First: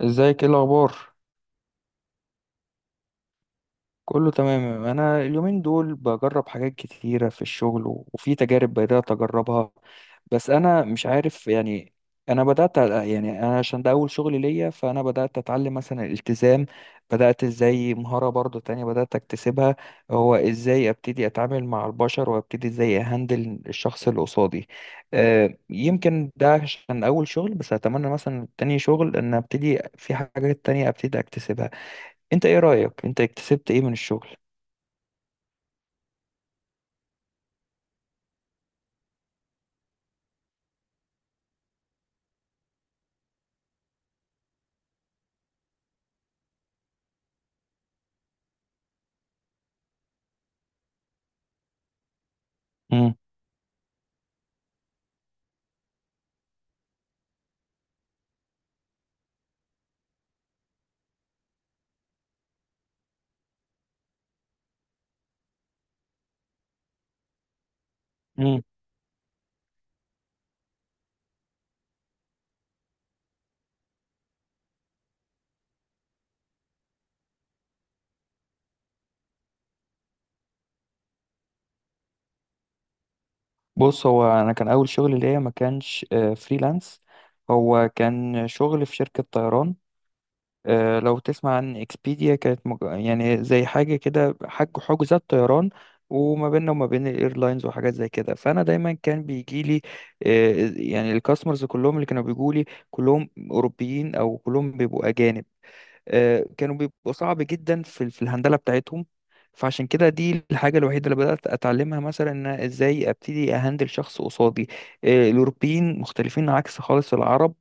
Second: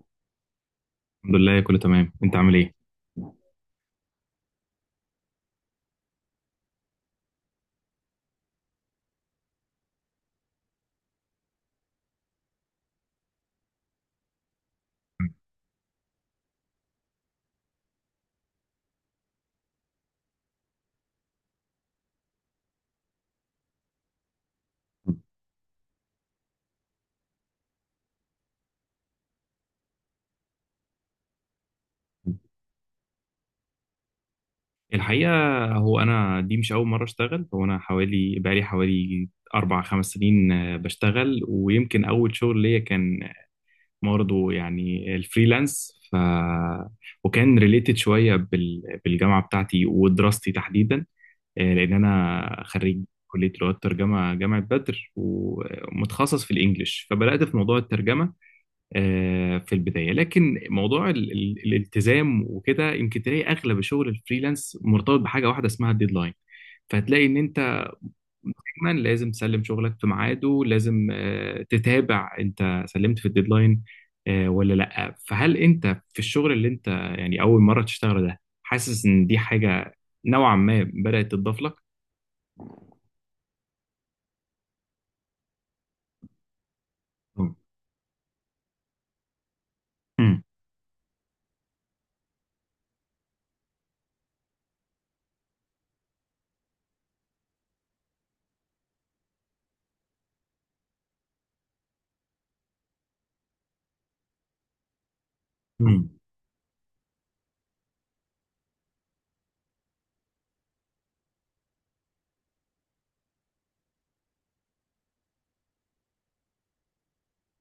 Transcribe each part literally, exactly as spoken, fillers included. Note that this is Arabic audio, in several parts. ازيك؟ ايه الاخبار؟ الحمد لله، كله تمام. انت عامل ايه؟ كله تمام. انا اليومين دول بجرب حاجات كتيره في الشغل، و- وفي تجارب بدات اجربها. بس انا مش عارف، يعني. انا بدات أ- يعني انا، عشان ده اول شغل ليا، فانا بدات اتعلم مثلا الالتزام. بدات ازاي مهاره برضو تانية بدات اكتسبها؟ هو ازاي ابتدي اتعامل مع البشر، وابتدي ازاي اهندل الشخص اللي قصادي؟ أه، يمكن ده عشان اول شغل، بس اتمنى مثلا تاني شغل ان ابتدي في حاجات تانية ابتدي اكتسبها. انت ايه رأيك؟ انت اكتسبت ايه من الشغل؟ الحقيقه هو انا دي مش اول مره اشتغل. هو انا حوالي بقالي حوالي اربع خمس سنين آه، بشتغل، ويمكن اول شغل ليا كان برضه يعني الفريلانس، ف وكان ريليتد شويه بال... بالجامعه بتاعتي ودراستي تحديدا. آه، لان انا خريج امم كليه لغات ترجمه جامعه بدر ومتخصص في الانجليش، فبدات في موضوع الترجمه آه، في البداية. لكن موضوع ال- ال- الالتزام وكده، يمكن تلاقي أغلب الشغل الفريلانس مرتبط بحاجة واحدة اسمها الديدلاين، فهتلاقي إن أنت امم دايما لازم تسلم شغلك في ميعاده، لازم آه، تتابع انت سلمت في الديدلاين آه، ولا لا. فهل انت في الشغل اللي انت يعني اول مره تشتغله ده حاسس ان دي حاجه نوعا ما بدات تضاف لك؟ بص، هو انا كان اول شغل ليا ما كانش آه، فريلانس. مم. هو كان شغل في شركة طيران. مم. آه، لو تسمع عن اكسبيديا، كانت مج... يعني زي حاجة كده، حج حجوزات طيران، وما بيننا وما بين الايرلاينز وحاجات زي كده. فانا دايما كان بيجي لي، آه، يعني الكاستمرز كلهم اللي كانوا بيجوا لي كلهم اوروبيين، او كلهم بيبقوا اجانب. مم. آه، كانوا بيبقوا صعب جدا في ال- في الهندلة بتاعتهم. فعشان كده دي الحاجة الوحيدة اللي بدأت أتعلمها، مثلا، إن أنا إزاي أبتدي أهندل شخص قصادي. آه، الأوروبيين مختلفين عكس خالص العرب.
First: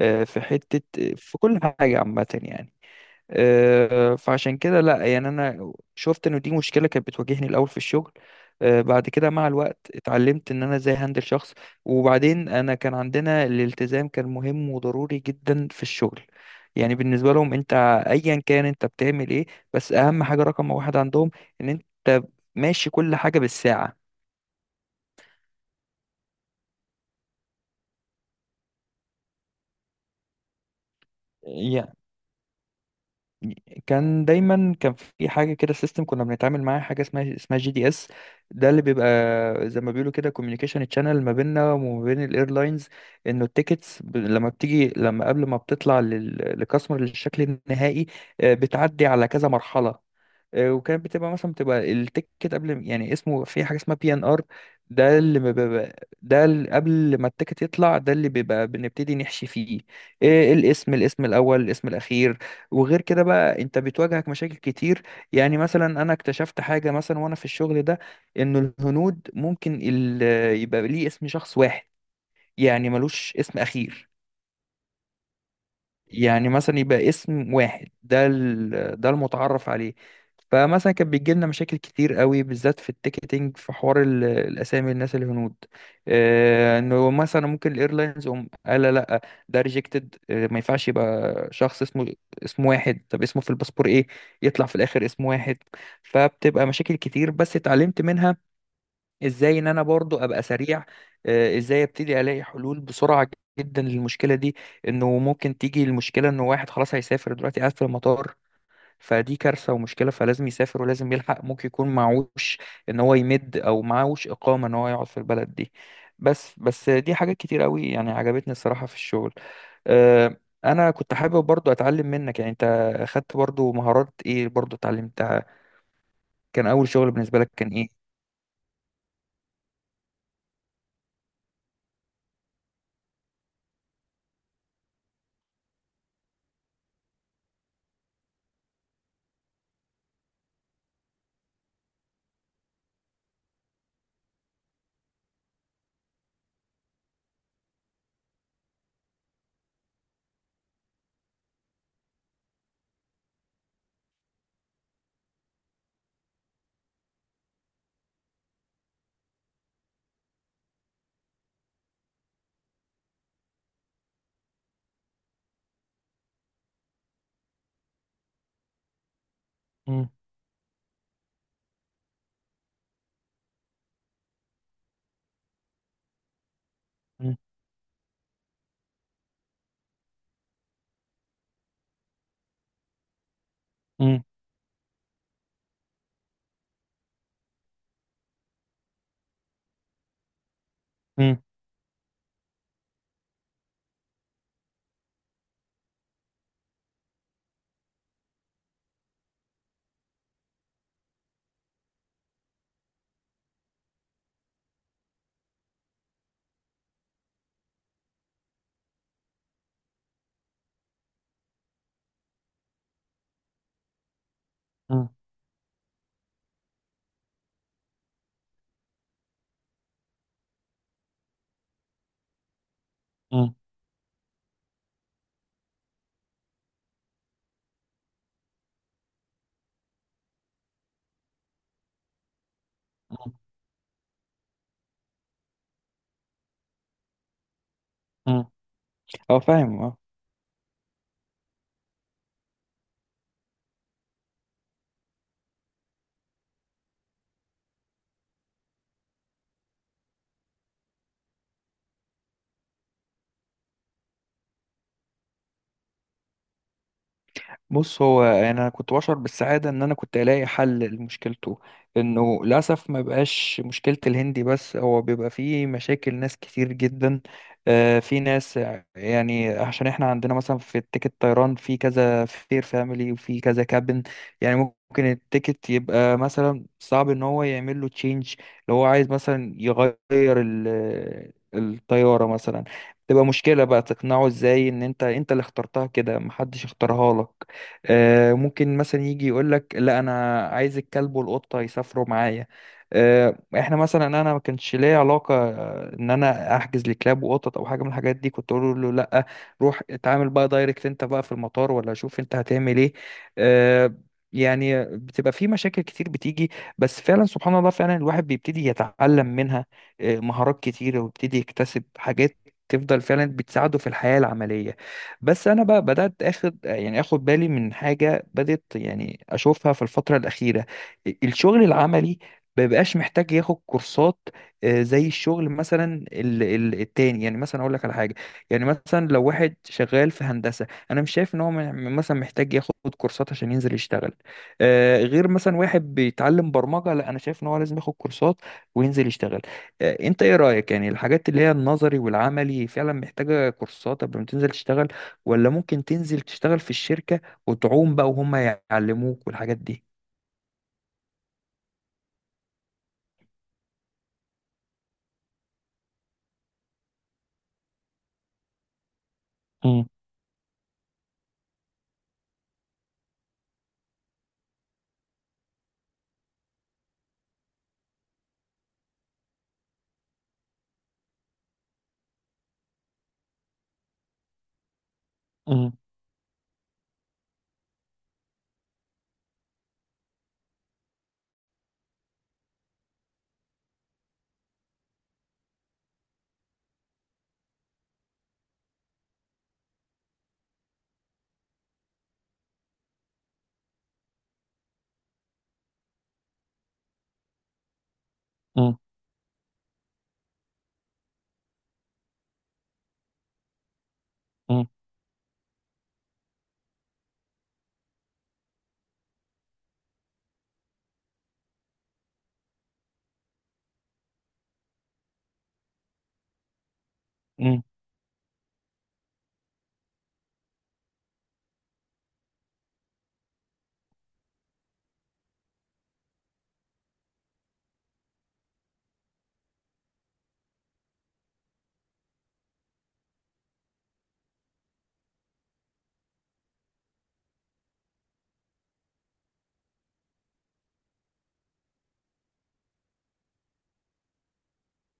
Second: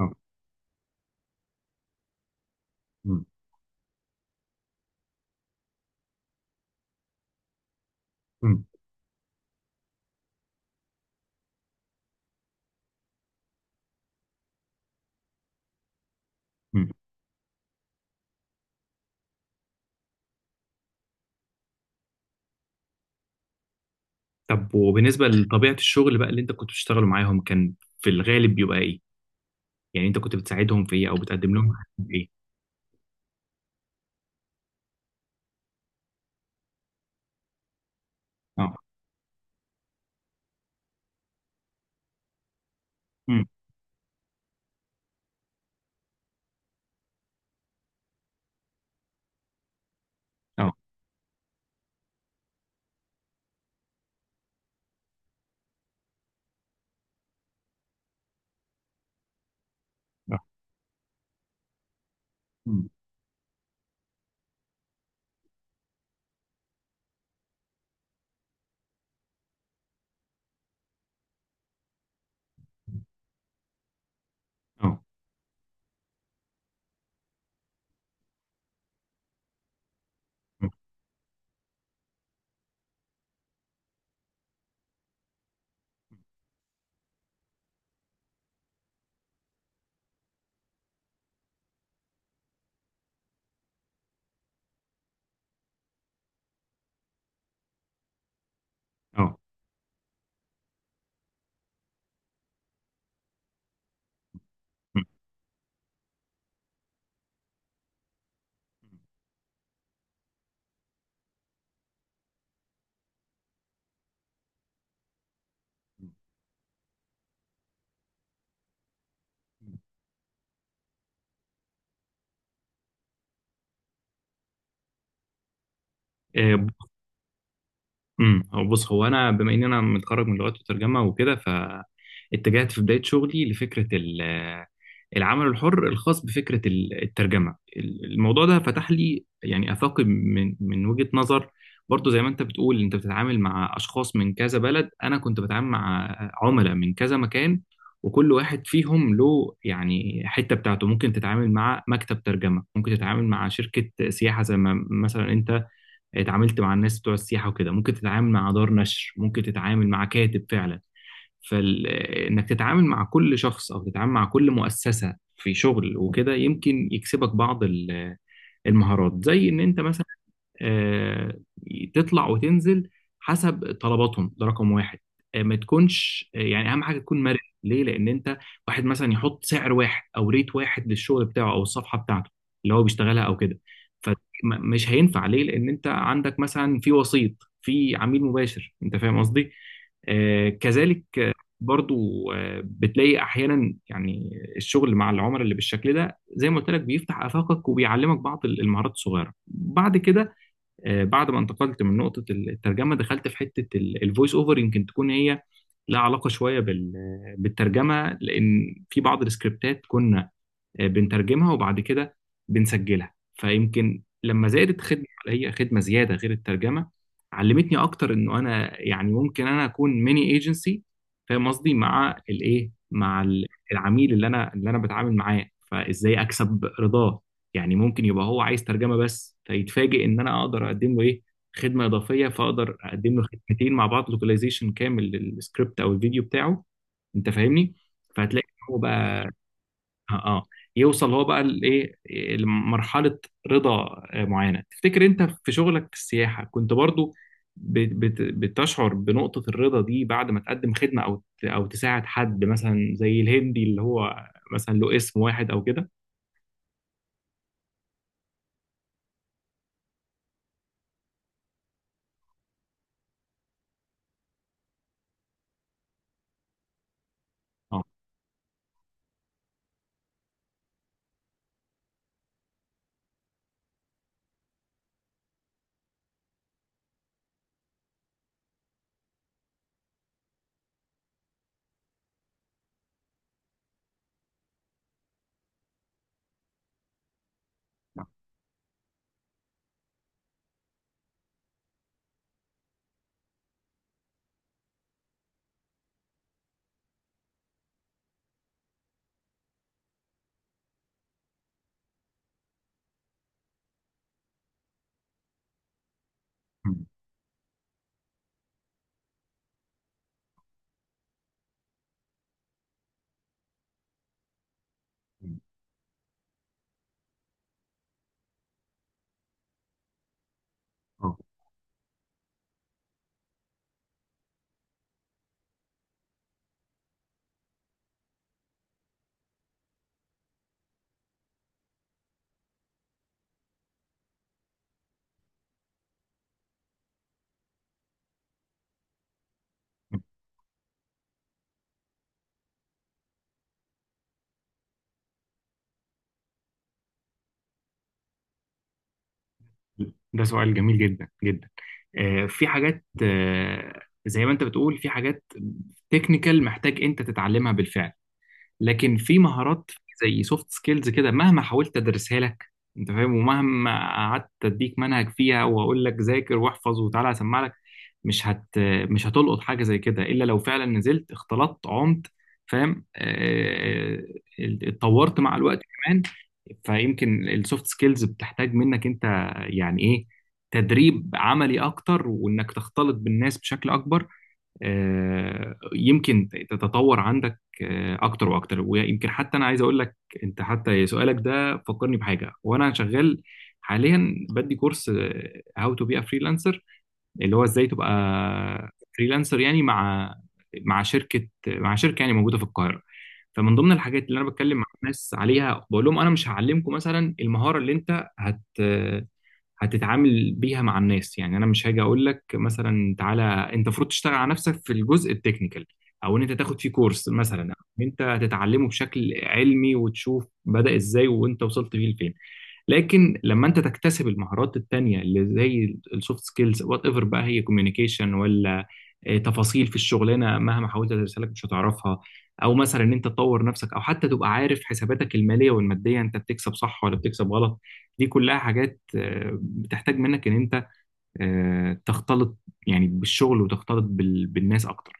آه. في حتة، آه، في كل حاجة عامة، يعني. مم. آه، فعشان كده، لا يعني، انا شفت انه دي مشكله كانت بتواجهني الاول في الشغل. مم. آه، بعد كده مع الوقت اتعلمت ان انا ازاي هندل شخص. وبعدين انا كان عندنا الالتزام كان مهم وضروري جدا في الشغل. يعني بالنسبه لهم، انت ايا كان انت بتعمل ايه، بس اهم حاجه رقم واحد عندهم ان انت ماشي كل حاجه بالساعه. طب وبالنسبة لطبيعة الشغل بقى اللي انت كنت بتشتغله معاهم، كان في الغالب بيبقى ايه؟ يعني انت كنت بتساعدهم في ايه او بتقدم لهم خدمة ايه؟ كان دايما كان في حاجه كده، سيستم كنا بنتعامل معاه، حاجه اسمها اسمها جي دي اس. ده اه. اللي بيبقى زي ما بيقولوا كده كوميونيكيشن تشانل ما بيننا وما بين الايرلاينز. امم. انه التيكتس، ب- لما بتيجي، لما قبل ما بتطلع للكاستمر للشكل النهائي، آه، بتعدي على كذا مرحله. آه، اه. وكانت بتبقى مثلا، بتبقى التيكت قبل يعني اسمه، في حاجه اسمها بي ان ار. ده اللي ما بيبقى ده اللي قبل ما التيكت يطلع، ده اللي بيبقى بنبتدي نحشي فيه. اه. إيه، الاسم، الاسم الاول، الاسم الاخير. امم. وغير كده بقى، انت بتواجهك مشاكل كتير. يعني مثلا انا اكتشفت حاجه، مثلا وانا في الشغل ده، انه الهنود ممكن ال- يبقى ليه اسم شخص واحد، يعني ملوش اسم اخير. اه. يعني مثلا يبقى اسم واحد، ده ال- ده المتعرف عليه. امم. فمثلا كان بيجي لنا مشاكل كتير قوي، بالذات في التيكتنج، في حوار ال- الاسامي، الناس الهنود. آه، انه مثلا ممكن الايرلاينز هم قال لا، لا، ده ريجكتد، ما ينفعش يبقى شخص اسمه اسم واحد. طب اسمه في الباسبور ايه؟ يطلع في الاخر اسم واحد. فبتبقى مشاكل كتير، بس اتعلمت منها اه. ازاي ان انا برضو ابقى سريع. آه، ازاي ابتدي الاقي حلول بسرعه جدا للمشكله دي. انه ممكن تيجي المشكله، انه واحد خلاص هيسافر دلوقتي قاعد في المطار، فدي كارثه ومشكله، فلازم يسافر ولازم يلحق، ممكن يكون معوش ان هو يمد، او معوش اقامه ان هو يقعد في البلد دي. بس بس دي حاجات كتير قوي، يعني عجبتني الصراحه في الشغل. آه، انا كنت حابب برضو اتعلم منك. يعني انت اخدت برضو مهارات ايه، برضو اتعلمتها؟ امم. كان اول شغل بالنسبه لك كان ايه؟ امم، هو بص هو انا بما ان انا متخرج من لغات وترجمه وكده، فاتجهت في بدايه شغلي لفكره ال- العمل الحر، الخاص بفكره ال- الترجمه. ال- الموضوع ده فتح لي يعني افاقي، من من وجهه نظر. برضو زي ما انت بتقول انت بتتعامل مع اشخاص من كذا بلد، انا كنت بتعامل مع عملاء من كذا مكان، وكل واحد فيهم له يعني حته بتاعته. ممكن تتعامل مع مكتب ترجمه، ممكن تتعامل مع شركه سياحه زي ما مثلا انت اتعاملت مع الناس بتوع السياحة وكده، ممكن تتعامل مع دار نشر، ممكن تتعامل مع كاتب فعلا. فإنك تتعامل مع كل شخص أو تتعامل مع كل مؤسسة في شغل وكده، يمكن يكسبك بعض ال- المهارات، زي إن أنت مثلا مم. آه، تطلع وتنزل حسب طلباتهم، ده رقم واحد. آه، ما تكونش آه، يعني اهم حاجه تكون مرن. مم. ليه؟ لان انت واحد مثلا يحط سعر واحد او ريت واحد للشغل بتاعه او الصفحه بتاعته اللي هو بيشتغلها او كده، مم. فمش هينفع. ليه؟ لان انت عندك مثلا في وسيط، في عميل مباشر، انت فاهم قصدي. آه، كذلك آه، مم. برضو آه، بتلاقي احيانا يعني الشغل مع العملاء اللي بالشكل ده زي ما قلت لك بيفتح افاقك وبيعلمك بعض المهارات الصغيره. بعد كده آه، بعد ما انتقلت من نقطة الترجمة، دخلت في حتة الفويس اوفر، يمكن تكون هي لها علاقة شوية بال- بالترجمة، لأن في بعض السكريبتات كنا آه، بنترجمها وبعد كده بنسجلها. فيمكن لما زادت خدمة، مم. هي خدمة زيادة غير الترجمة، علمتني أكتر إنه أنا يعني ممكن أنا أكون ميني ايجنسي. فاهم قصدي؟ مع الإيه، مع ال- مم. العميل اللي أنا اللي أنا بتعامل معاه، فإزاي أكسب رضاه. يعني ممكن يبقى هو عايز ترجمة بس، فيتفاجئ إن أنا أقدر أقدم له إيه، خدمة إضافية، فأقدر أقدم له مم. خدمتين مع بعض، لوكاليزيشن كامل للسكريبت أو الفيديو بتاعه. أنت فاهمني؟ فهتلاقي مم. إن هو بقى هو فاهم، اه. اه. آه، يوصل هو بقى لايه، إيه، لمرحله رضا آه، معينه. تفتكر انت في شغلك في السياحه كنت برضو بت- بت- بتشعر بنقطه الرضا دي بعد ما تقدم خدمه او ت- او تساعد حد مثلا زي الهندي اللي هو مثلا له اسم واحد او كده؟ بص، هو انا كنت بشعر بالسعاده ان انا كنت الاقي حل لمشكلته. انه للاسف ما بقاش مشكله الهندي بس، هو بيبقى فيه مشاكل ناس كتير جدا. اه. آه، في ناس، يعني عشان احنا عندنا مثلا، في التيكت طيران في كذا فير فاميلي وفي كذا كابن. يعني ممكن التيكت يبقى مثلا صعب ان هو يعمل له تشينج، لو هو عايز مثلا يغير ال- الطياره مثلا. تبقى مشكلة بقى تقنعه ازاي ان انت، انت اللي اخترتها كده، محدش اختارها لك. آه، ممكن مثلا يجي يقول لك لا انا عايز الكلب والقطه يسافروا معايا. آه، احنا مثلا، انا ما كانش ليا علاقه آه، ان انا احجز لكلاب وقطط او حاجه من الحاجات دي. كنت اقول له لا، روح اتعامل بقى دايركت انت بقى في المطار، ولا شوف انت هتعمل ايه. آه، يعني بتبقى في مشاكل كتير بتيجي، مم. بس فعلا سبحان الله، فعلا الواحد بيبتدي يتعلم منها آه، مهارات كتير، ويبتدي يكتسب حاجات تفضل فعلا بتساعده في الحياة العملية. مم. بس انا بقى بدات اخد، يعني اخد بالي من حاجه بدات يعني اشوفها في الفتره الاخيره. اه، الشغل العملي ما بقاش محتاج ياخد كورسات، آه، زي الشغل مثلا ال- ال- التاني. يعني مثلا اقول لك على حاجه، يعني مثلا لو واحد شغال في هندسه، انا مش شايف ان هو م- مثلا محتاج ياخد كورسات عشان ينزل يشتغل. آه، غير مثلا واحد بيتعلم برمجه، لا انا شايف ان هو لازم ياخد كورسات وينزل يشتغل. آه، انت ايه رايك؟ يعني الحاجات اللي هي النظري والعملي، فعلا محتاجه كورسات قبل ما تنزل تشتغل؟ ولا ممكن تنزل تشتغل في الشركة وتعوم بقى، وهم يعلموك والحاجات دي؟ ده سؤال جميل جدا جدا. آه، في حاجات آه، زي ما انت بتقول، في حاجات تكنيكال محتاج انت تتعلمها بالفعل، لكن في مهارات مم. زي سوفت سكيلز كده مهما حاولت ادرسها لك انت فاهم، ومهما قعدت اديك منهج فيها واقول لك ذاكر واحفظ وتعالى اسمع لك، مش هت مش هتلقط حاجه زي كده الا لو فعلا نزلت، اختلطت، عمت، فاهم، آه، اتطورت مع الوقت مم. كمان. فيمكن السوفت سكيلز بتحتاج منك انت يعني ايه، تدريب عملي اكتر، وانك تختلط بالناس بشكل اكبر. آه، يمكن تتطور عندك آه، اكتر واكتر. ويمكن حتى انا عايز اقول لك انت، حتى سؤالك ده فكرني بحاجه. وانا شغال حاليا بدي كورس، هاو تو بي ا فريلانسر، اللي هو ازاي تبقى مم. فريلانسر، يعني مع مع شركه مع شركه يعني موجوده في القاهره. فمن ضمن الحاجات اللي انا بتكلم مع مم. الناس عليها بقول لهم انا مش هعلمكم مثلا المهاره اللي انت هت هتتعامل بيها مع الناس. يعني انا مش هاجي اقول لك مثلا تعالى، انت المفروض تشتغل على نفسك في الجزء التكنيكال، او ان انت تاخد فيه كورس مثلا، مم. او ان انت تتعلمه بشكل علمي وتشوف بدأ ازاي وانت وصلت بيه لفين. لكن لما انت تكتسب المهارات التانية اللي زي السوفت سكيلز، وات ايفر بقى هي كوميونيكيشن ولا آه، تفاصيل في الشغلانه، مهما حاولت تدرسها لك مش هتعرفها. او مثلا ان انت تطور نفسك، او حتى تبقى عارف حساباتك الماليه والماديه، انت بتكسب صح ولا بتكسب غلط. دي كلها حاجات آه، بتحتاج منك ان انت آه، تختلط يعني بالشغل وتختلط بال- بالناس اكتر.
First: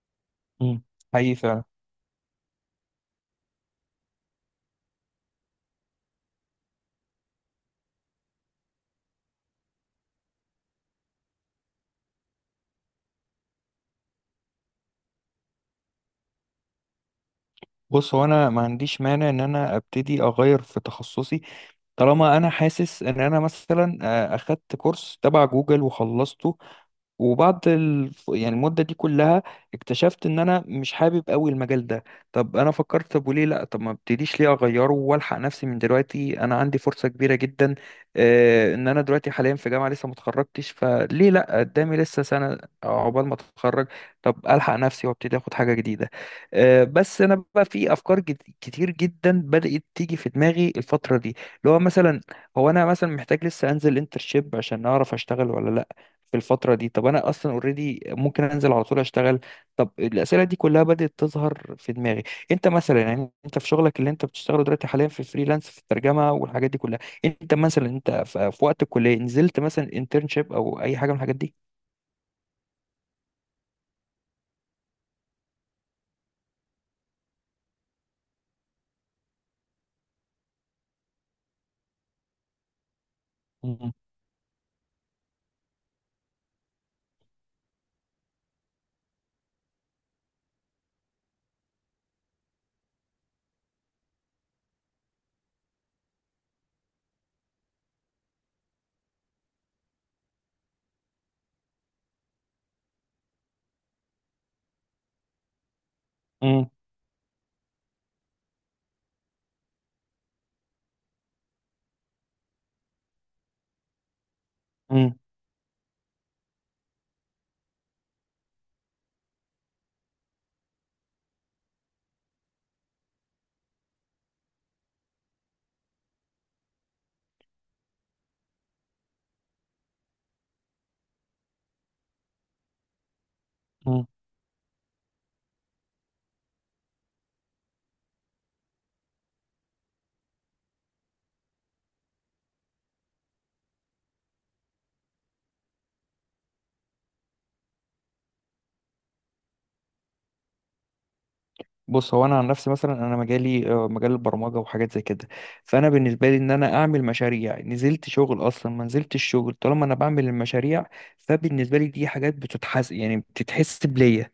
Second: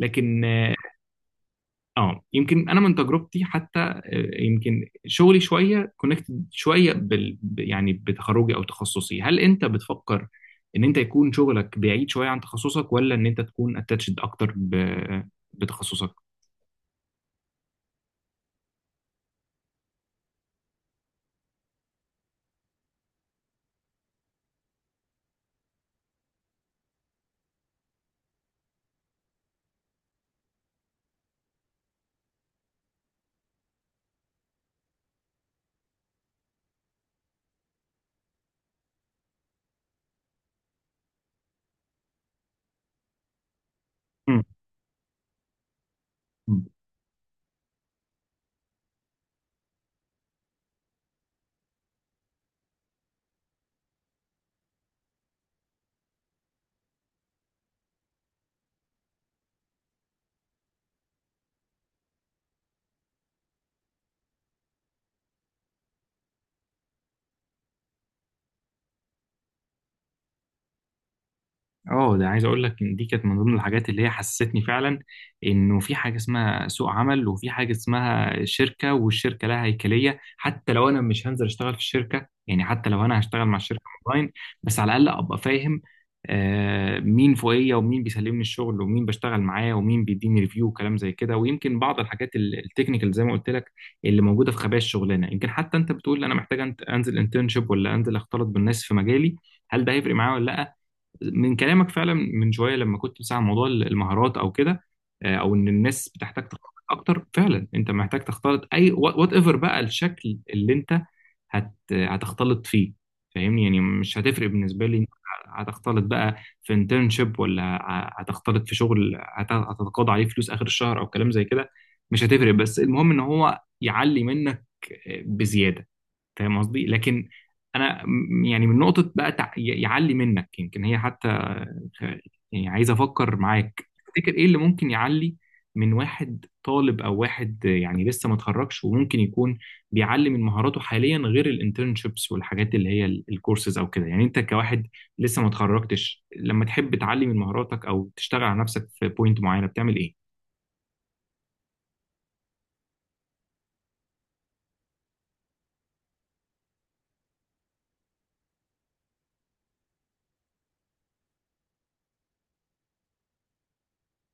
لكن آه، مم. حقيقي فعلا. اه يمكن انا من تجربتي حتى، آه، يمكن شغلي شويه كونكتد شويه بال ب- يعني بتخرجي او تخصصي. هل انت بتفكر ان انت يكون شغلك بعيد شويه عن تخصصك، ولا ان انت تكون اتاتشد اكتر ب... بتخصصك؟ بص، هو انا ما عنديش مانع ان انا ابتدي اغير في تخصصي. طالما انا حاسس ان انا مثلا آه، اخدت كورس تبع جوجل وخلصته، وبعد ال... يعني المدة دي كلها اكتشفت ان انا مش حابب قوي المجال ده. طب انا فكرت، طب وليه لا؟ طب ما ابتديش ليه اغيره والحق نفسي من دلوقتي؟ انا عندي فرصة كبيرة جدا، آه، ان انا دلوقتي حاليا في جامعة لسه ما اتخرجتش، فليه لا؟ قدامي لسه سنة عقبال ما اتخرج. طب الحق نفسي وابتدي اخد حاجة جديدة. مم. آه بس انا بقى في افكار جد... كتير جدا بدأت تيجي في دماغي الفترة دي، اللي هو مثلا، هو انا مثلا محتاج لسه انزل انترشيب عشان اعرف اشتغل ولا لا في الفترة دي؟ طب أنا أصلا أوريدي ممكن أنزل على طول أشتغل. طب الأسئلة دي كلها بدأت تظهر في دماغي. أنت مثلا، يعني أنت في شغلك اللي أنت بتشتغله دلوقتي حاليا في فريلانس في الترجمة والحاجات دي كلها، أنت مثلا أنت في في وقت الكلية نزلت مثلا انترنشيب أو أي حاجة من الحاجات دي؟ اه، ده عايز اقول لك ان دي كانت من ضمن الحاجات اللي هي حسستني فعلا انه في حاجه اسمها سوق عمل، وفي حاجه اسمها شركه، والشركه لها هيكليه. حتى لو انا مش هنزل اشتغل في الشركه، يعني حتى لو انا هشتغل مع الشركه مم. اونلاين، بس على الاقل ابقى فاهم آه مين فوقيه، ومين بيسلمني الشغل، ومين بشتغل معاه، ومين بيديني ريفيو، وكلام زي كده. ويمكن بعض الحاجات ال- التكنيكال زي ما قلت لك، اللي موجوده في خبايا الشغلانه. يمكن حتى انت بتقول انا محتاج أنت- انزل انترنشيب، ولا انزل اختلط بالناس في مجالي، هل ده هيفرق معايا ولا لا. من كلامك فعلا من شويه لما كنت بتسمع عن موضوع المهارات او كده، آه، او ان الناس بتحتاج مم. تختلط اكتر، فعلا انت محتاج تختلط، اي وات ايفر بقى الشكل اللي انت هت هتختلط فيه. فاهمني؟ يعني مش هتفرق بالنسبه لي انت هتختلط بقى في انترنشيب، ولا ه- هتختلط في شغل هت- هتتقاضى عليه فلوس اخر الشهر او كلام زي كده. مش هتفرق، بس المهم ان هو يعلي منك آه، بزياده، فاهم قصدي. لكن انا م- يعني من نقطه بقى تع... ي- يعلي منك، يمكن هي حتى خ- يعني عايز افكر معاك، مم. تفتكر ايه اللي ممكن يعلي من واحد طالب، او واحد يعني لسه ما اتخرجش، وممكن يكون بيعلي من مهاراته حاليا غير الانترنشيبس والحاجات اللي هي ال- الكورسز او كده؟ يعني انت كواحد لسه ما اتخرجتش، لما تحب تعلي من مهاراتك او تشتغل على نفسك في بوينت معينه، بتعمل ايه؟ بص، هو انا عن نفسي مثلا، انا مجالي آه، مجال البرمجه وحاجات زي كده. فانا بالنسبه لي ان انا اعمل مشاريع نزلت شغل اصلا، ما نزلت الشغل. طالما انا بعمل المشاريع، فبالنسبه لي دي حاجات بتتحس، يعني بتتحس بليا.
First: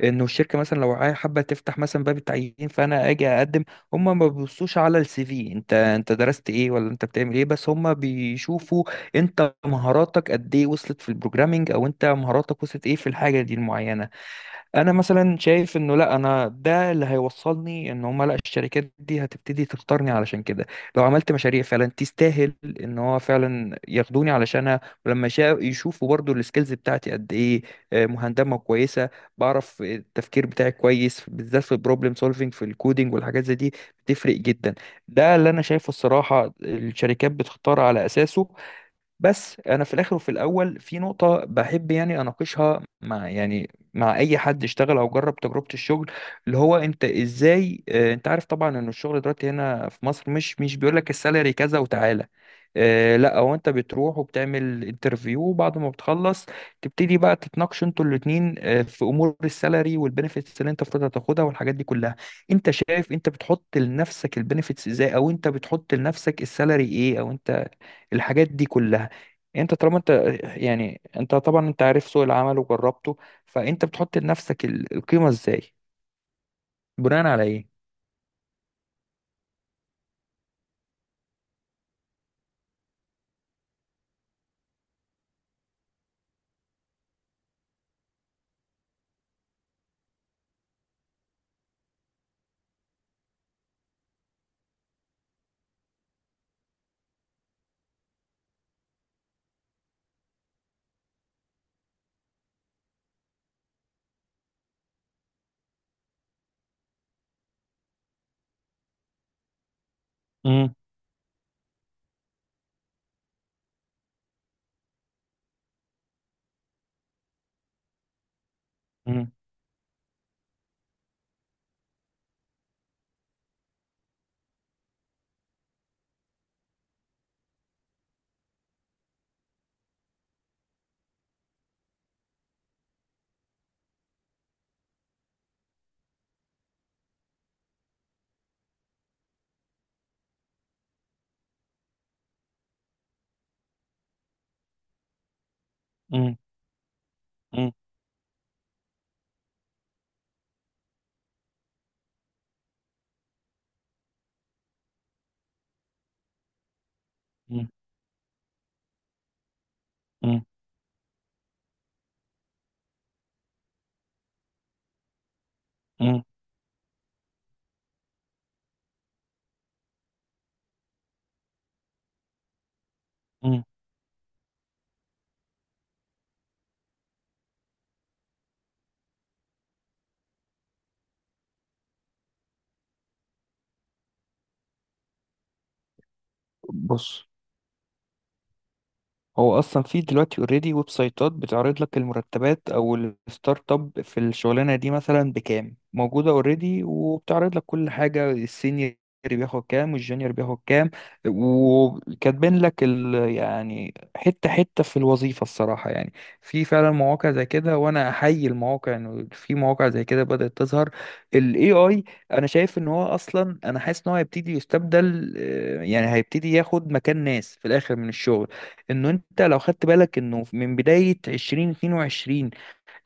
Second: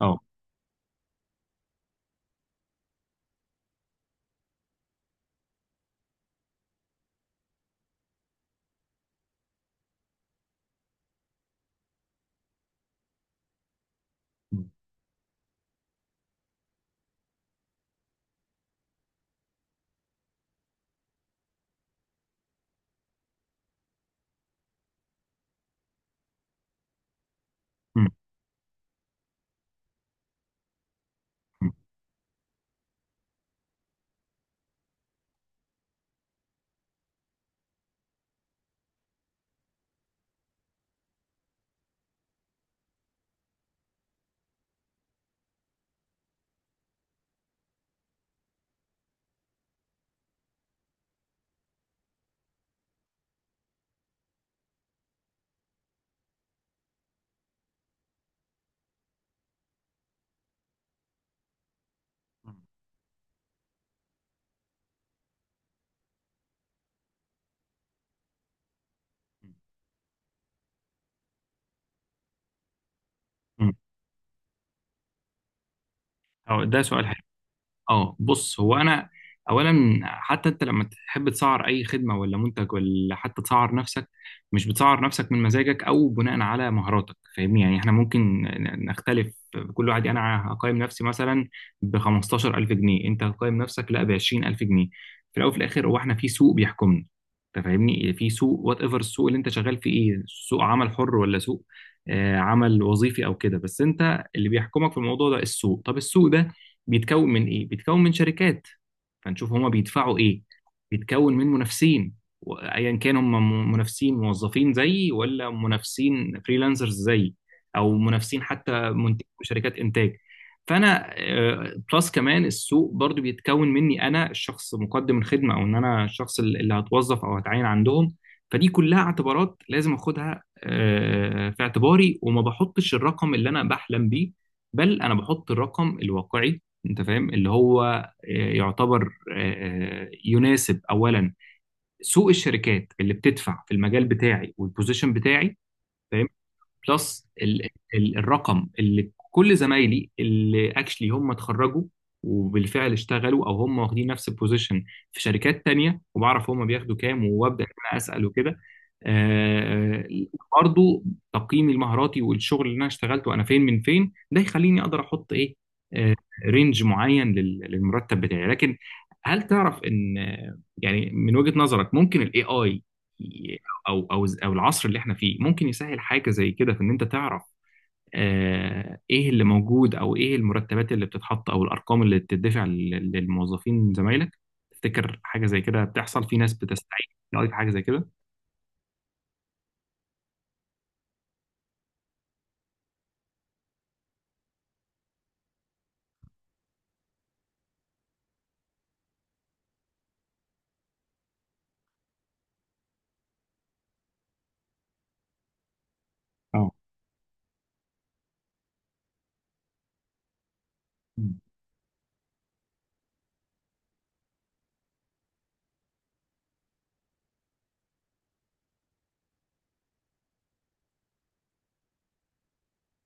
اه. انه الشركه مثلا لو عاي- حابه تفتح مثلا باب التعيين، فانا اجي اقدم. هم ما بيبصوش على السي في، انت انت درست ايه، ولا انت بتعمل ايه، بس هم بيشوفوا انت مهاراتك قد ايه وصلت في البروجرامينج، او انت مهاراتك وصلت ايه في الحاجه دي المعينه. م- انا مثلا شايف انه لا، انا ده اللي هيوصلني ان هم، لا الشركات دي هتبتدي تختارني علشان كده. لو عملت مشاريع فعلا تستاهل ان هو فعلا ياخدوني علشانها، ولما شا- يشوفوا برضو السكيلز بتاعتي قد ايه، آه، م- مهندمه كويسه، بعرف التفكير بتاعي كويس بالذات م- في البروبلم سولفينج في الكودينج والحاجات زي دي، بتفرق جدا. ده اللي انا شايفه الصراحه، الشركات بتختار على اساسه. بس انا في الاخر وفي الاول في نقطه بحب، يعني اناقشها مع، يعني مع اي حد اشتغل او جرب تجربه الشغل، اللي هو انت ازاي، آه، انت عارف طبعا ان الشغل دلوقتي هنا في مصر مش مش بيقول لك السالري كذا وتعالى. آه، لا هو انت بتروح وبتعمل انترفيو، وبعد ما بتخلص تبتدي بقى تتناقشوا انتوا الاتنين، آه، في امور السالري والبنفيتس اللي انت المفروض هتاخدها والحاجات دي كلها. م- انت شايف انت بتحط لنفسك البنفيتس ازاي؟ او انت بتحط لنفسك السالري ايه؟ او انت الحاجات دي كلها، يعني انت طالما انت، يعني انت طبعا انت عارف سوق العمل وجربته، م- فانت بتحط لنفسك ال- القيمة ازاي، اه، ده سؤال. بناء على ايه؟ اه، بص هو انا اولا، حتى انت لما تحب تسعر اي خدمه ولا منتج، ولا حتى تسعر نفسك، مش بتسعر نفسك من مزاجك او بناء على مهاراتك، فاهمني. يعني احنا ممكن نختلف، كل واحد يعني، انا هقيم نفسي مثلا ب خمستاشر الف جنيه، انت هتقيم نفسك لا ب عشرين الف جنيه. في الاول وفي الاخر هو احنا في سوق بيحكمنا، انت فاهمني، في سوق، وات ايفر السوق اللي انت شغال فيه ايه، سوق عمل حر ولا سوق آه، عمل وظيفي او كده. بس انت اللي بيحكمك في الموضوع ده السوق. طب السوق بيتكون من ايه؟ بيتكون من شركات، فنشوف هما بيدفعوا ايه. مم. بيتكون من منافسين، وايا كان هم م- منافسين موظفين زيي، ولا منافسين فريلانسرز زيي، او منافسين حتى منتج مم. شركات انتاج. فانا آه، بلس كمان السوق برضو بيتكون مني انا، الشخص مقدم الخدمه، او ان انا الشخص اللي اللي هتوظف او هتعين عندهم. فدي كلها اعتبارات لازم اخدها آه، في اعتباري، وما بحطش الرقم اللي انا بحلم بيه، بل انا بحط الرقم الواقعي. انت فاهم، اللي هو آه، يعتبر آه، آه، يناسب اولا سوق الشركات اللي بتدفع في المجال بتاعي والبوزيشن بتاعي. فاهمني؟ مم. بلس ال مم. ال الرقم اللي كل زمايلي اللي اكشلي هم اتخرجوا وبالفعل اشتغلوا، او هم واخدين نفس البوزيشن في شركات تانية، وبعرف هم بياخدوا كام، وابدا مم. ان انا اسال وكده. آه، مم. برضو تقييمي المهاراتي والشغل اللي انا اشتغلته، انا فين من فين، ده يخليني اقدر احط ايه آه، مم. رينج معين لل- للمرتب بتاعي. لكن هل تعرف ان آه، يعني من وجهة نظرك ممكن الاي اي مم. او او او العصر اللي احنا فيه ممكن يسهل حاجه زي كده، في ان انت تعرف آه ايه اللي موجود، او ايه المرتبات اللي بتتحط، او الارقام اللي بتدفع لل- للموظفين زمايلك؟ تفتكر حاجه زي كده بتحصل؟ في ناس بتستعين؟ بص، بتلاقي في حاجه زي كده؟ هو اصلا في دلوقتي اوريدي ويب سايتات بتعرض لك المرتبات، او الستارت اب في الشغلانه دي مثلا بكام، موجوده اوريدي، وبتعرض لك كل حاجه. السينيور بياخد كام والجونيور بياخد كام، وكاتبين لك ال، يعني حته حته في الوظيفه الصراحه يعني. في اه. فعلا مواقع زي كده، وانا احيي المواقع انه في مواقع زي كده بدات تظهر. مم. الاي اي، انا شايف ان هو اصلا، انا حاسس ان هو هيبتدي يستبدل، آه، يعني هيبتدي ياخد مكان ناس في الاخر من الشغل. انه انت لو خدت بالك، انه من بداية ألفين واتنين وعشرين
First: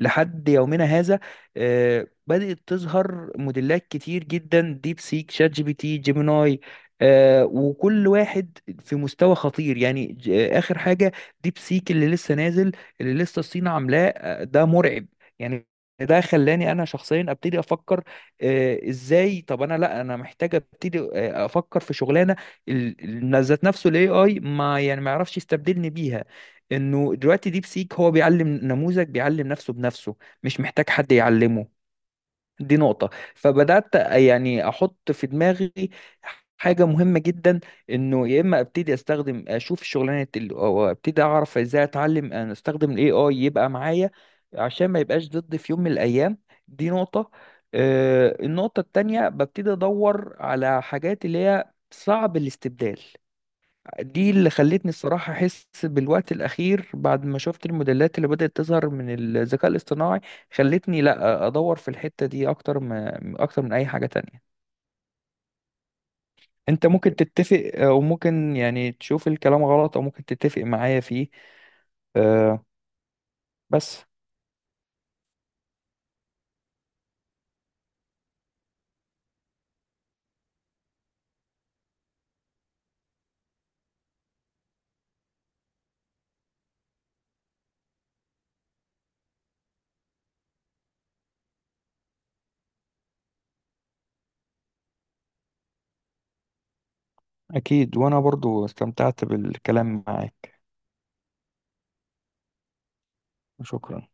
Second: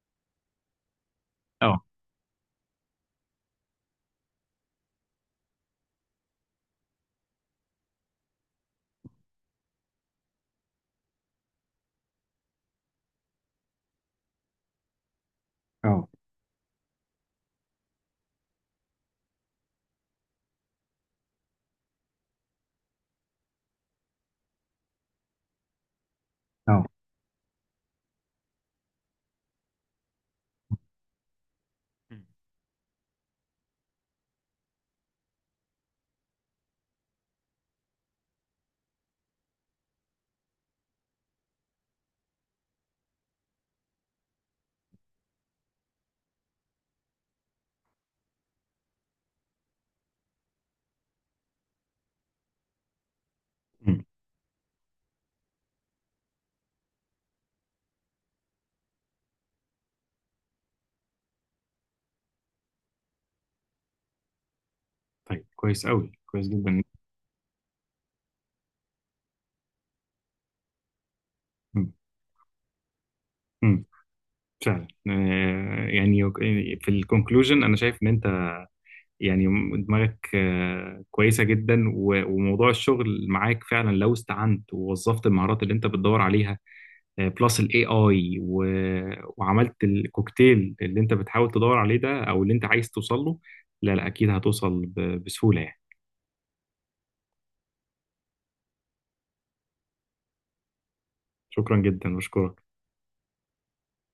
لحد يومنا هذا، اه. آه، بدأت تظهر موديلات كتير جدا، ديب سيك، شات جي بي تي، جيميناي، آه، وكل واحد في مستوى خطير، يعني ج- آه، آخر حاجة ديب سيك اللي لسه نازل، اللي لسه الصين عاملاه، آه، ده مرعب يعني. اه. ده خلاني انا شخصيا ابتدي افكر، آه، ازاي، طب انا لا، انا محتاج ابتدي آه، افكر في شغلانه ال- ال- ذات نفسه الاي اي ما يعني ما يعرفش يستبدلني بيها. اه. انه دلوقتي ديب سيك هو بيعلم نموذج بيعلم نفسه بنفسه، مش محتاج حد يعلمه. مم. دي نقطة. فبدأت يعني احط في دماغي حاجة مهمة جدا، انه يا اما ابتدي استخدم اشوف الشغلانة ال، او ابتدي اعرف ازاي اتعلم ان استخدم الاي اي يبقى معايا عشان ما يبقاش ضدي في يوم من الايام. دي نقطة. آه، النقطة التانية، ببتدي ادور على حاجات اللي هي صعب الاستبدال. مم. دي اللي خلتني الصراحة أحس بالوقت الأخير، بعد ما شفت الموديلات اللي بدأت تظهر من الذكاء الاصطناعي، خلتني لأ أدور في الحتة دي أكتر، ما أكتر من أي حاجة تانية. طيب، كويس قوي، كويس جدا. أنت ممكن تتفق، آه، وممكن يعني تشوف الكلام غلط، أو ممكن تتفق معايا فيه، مم. آه، مم. بس فعلا آه، يعني في الكونكلوجن انا شايف ان انت يعني دماغك آه، كويسة جدا، و- وموضوع الشغل معاك فعلا لو استعنت ووظفت المهارات اللي انت بتدور عليها بلس الاي اي، وعملت الكوكتيل اللي انت بتحاول تدور عليه ده، او اللي انت عايز توصل له، لا لا، اكيد هتوصل ب- بسهولة يعني. أكيد. وأنا برضو استمتعت بالكلام معاك. شكرا جدا، بشكرك. شكرا.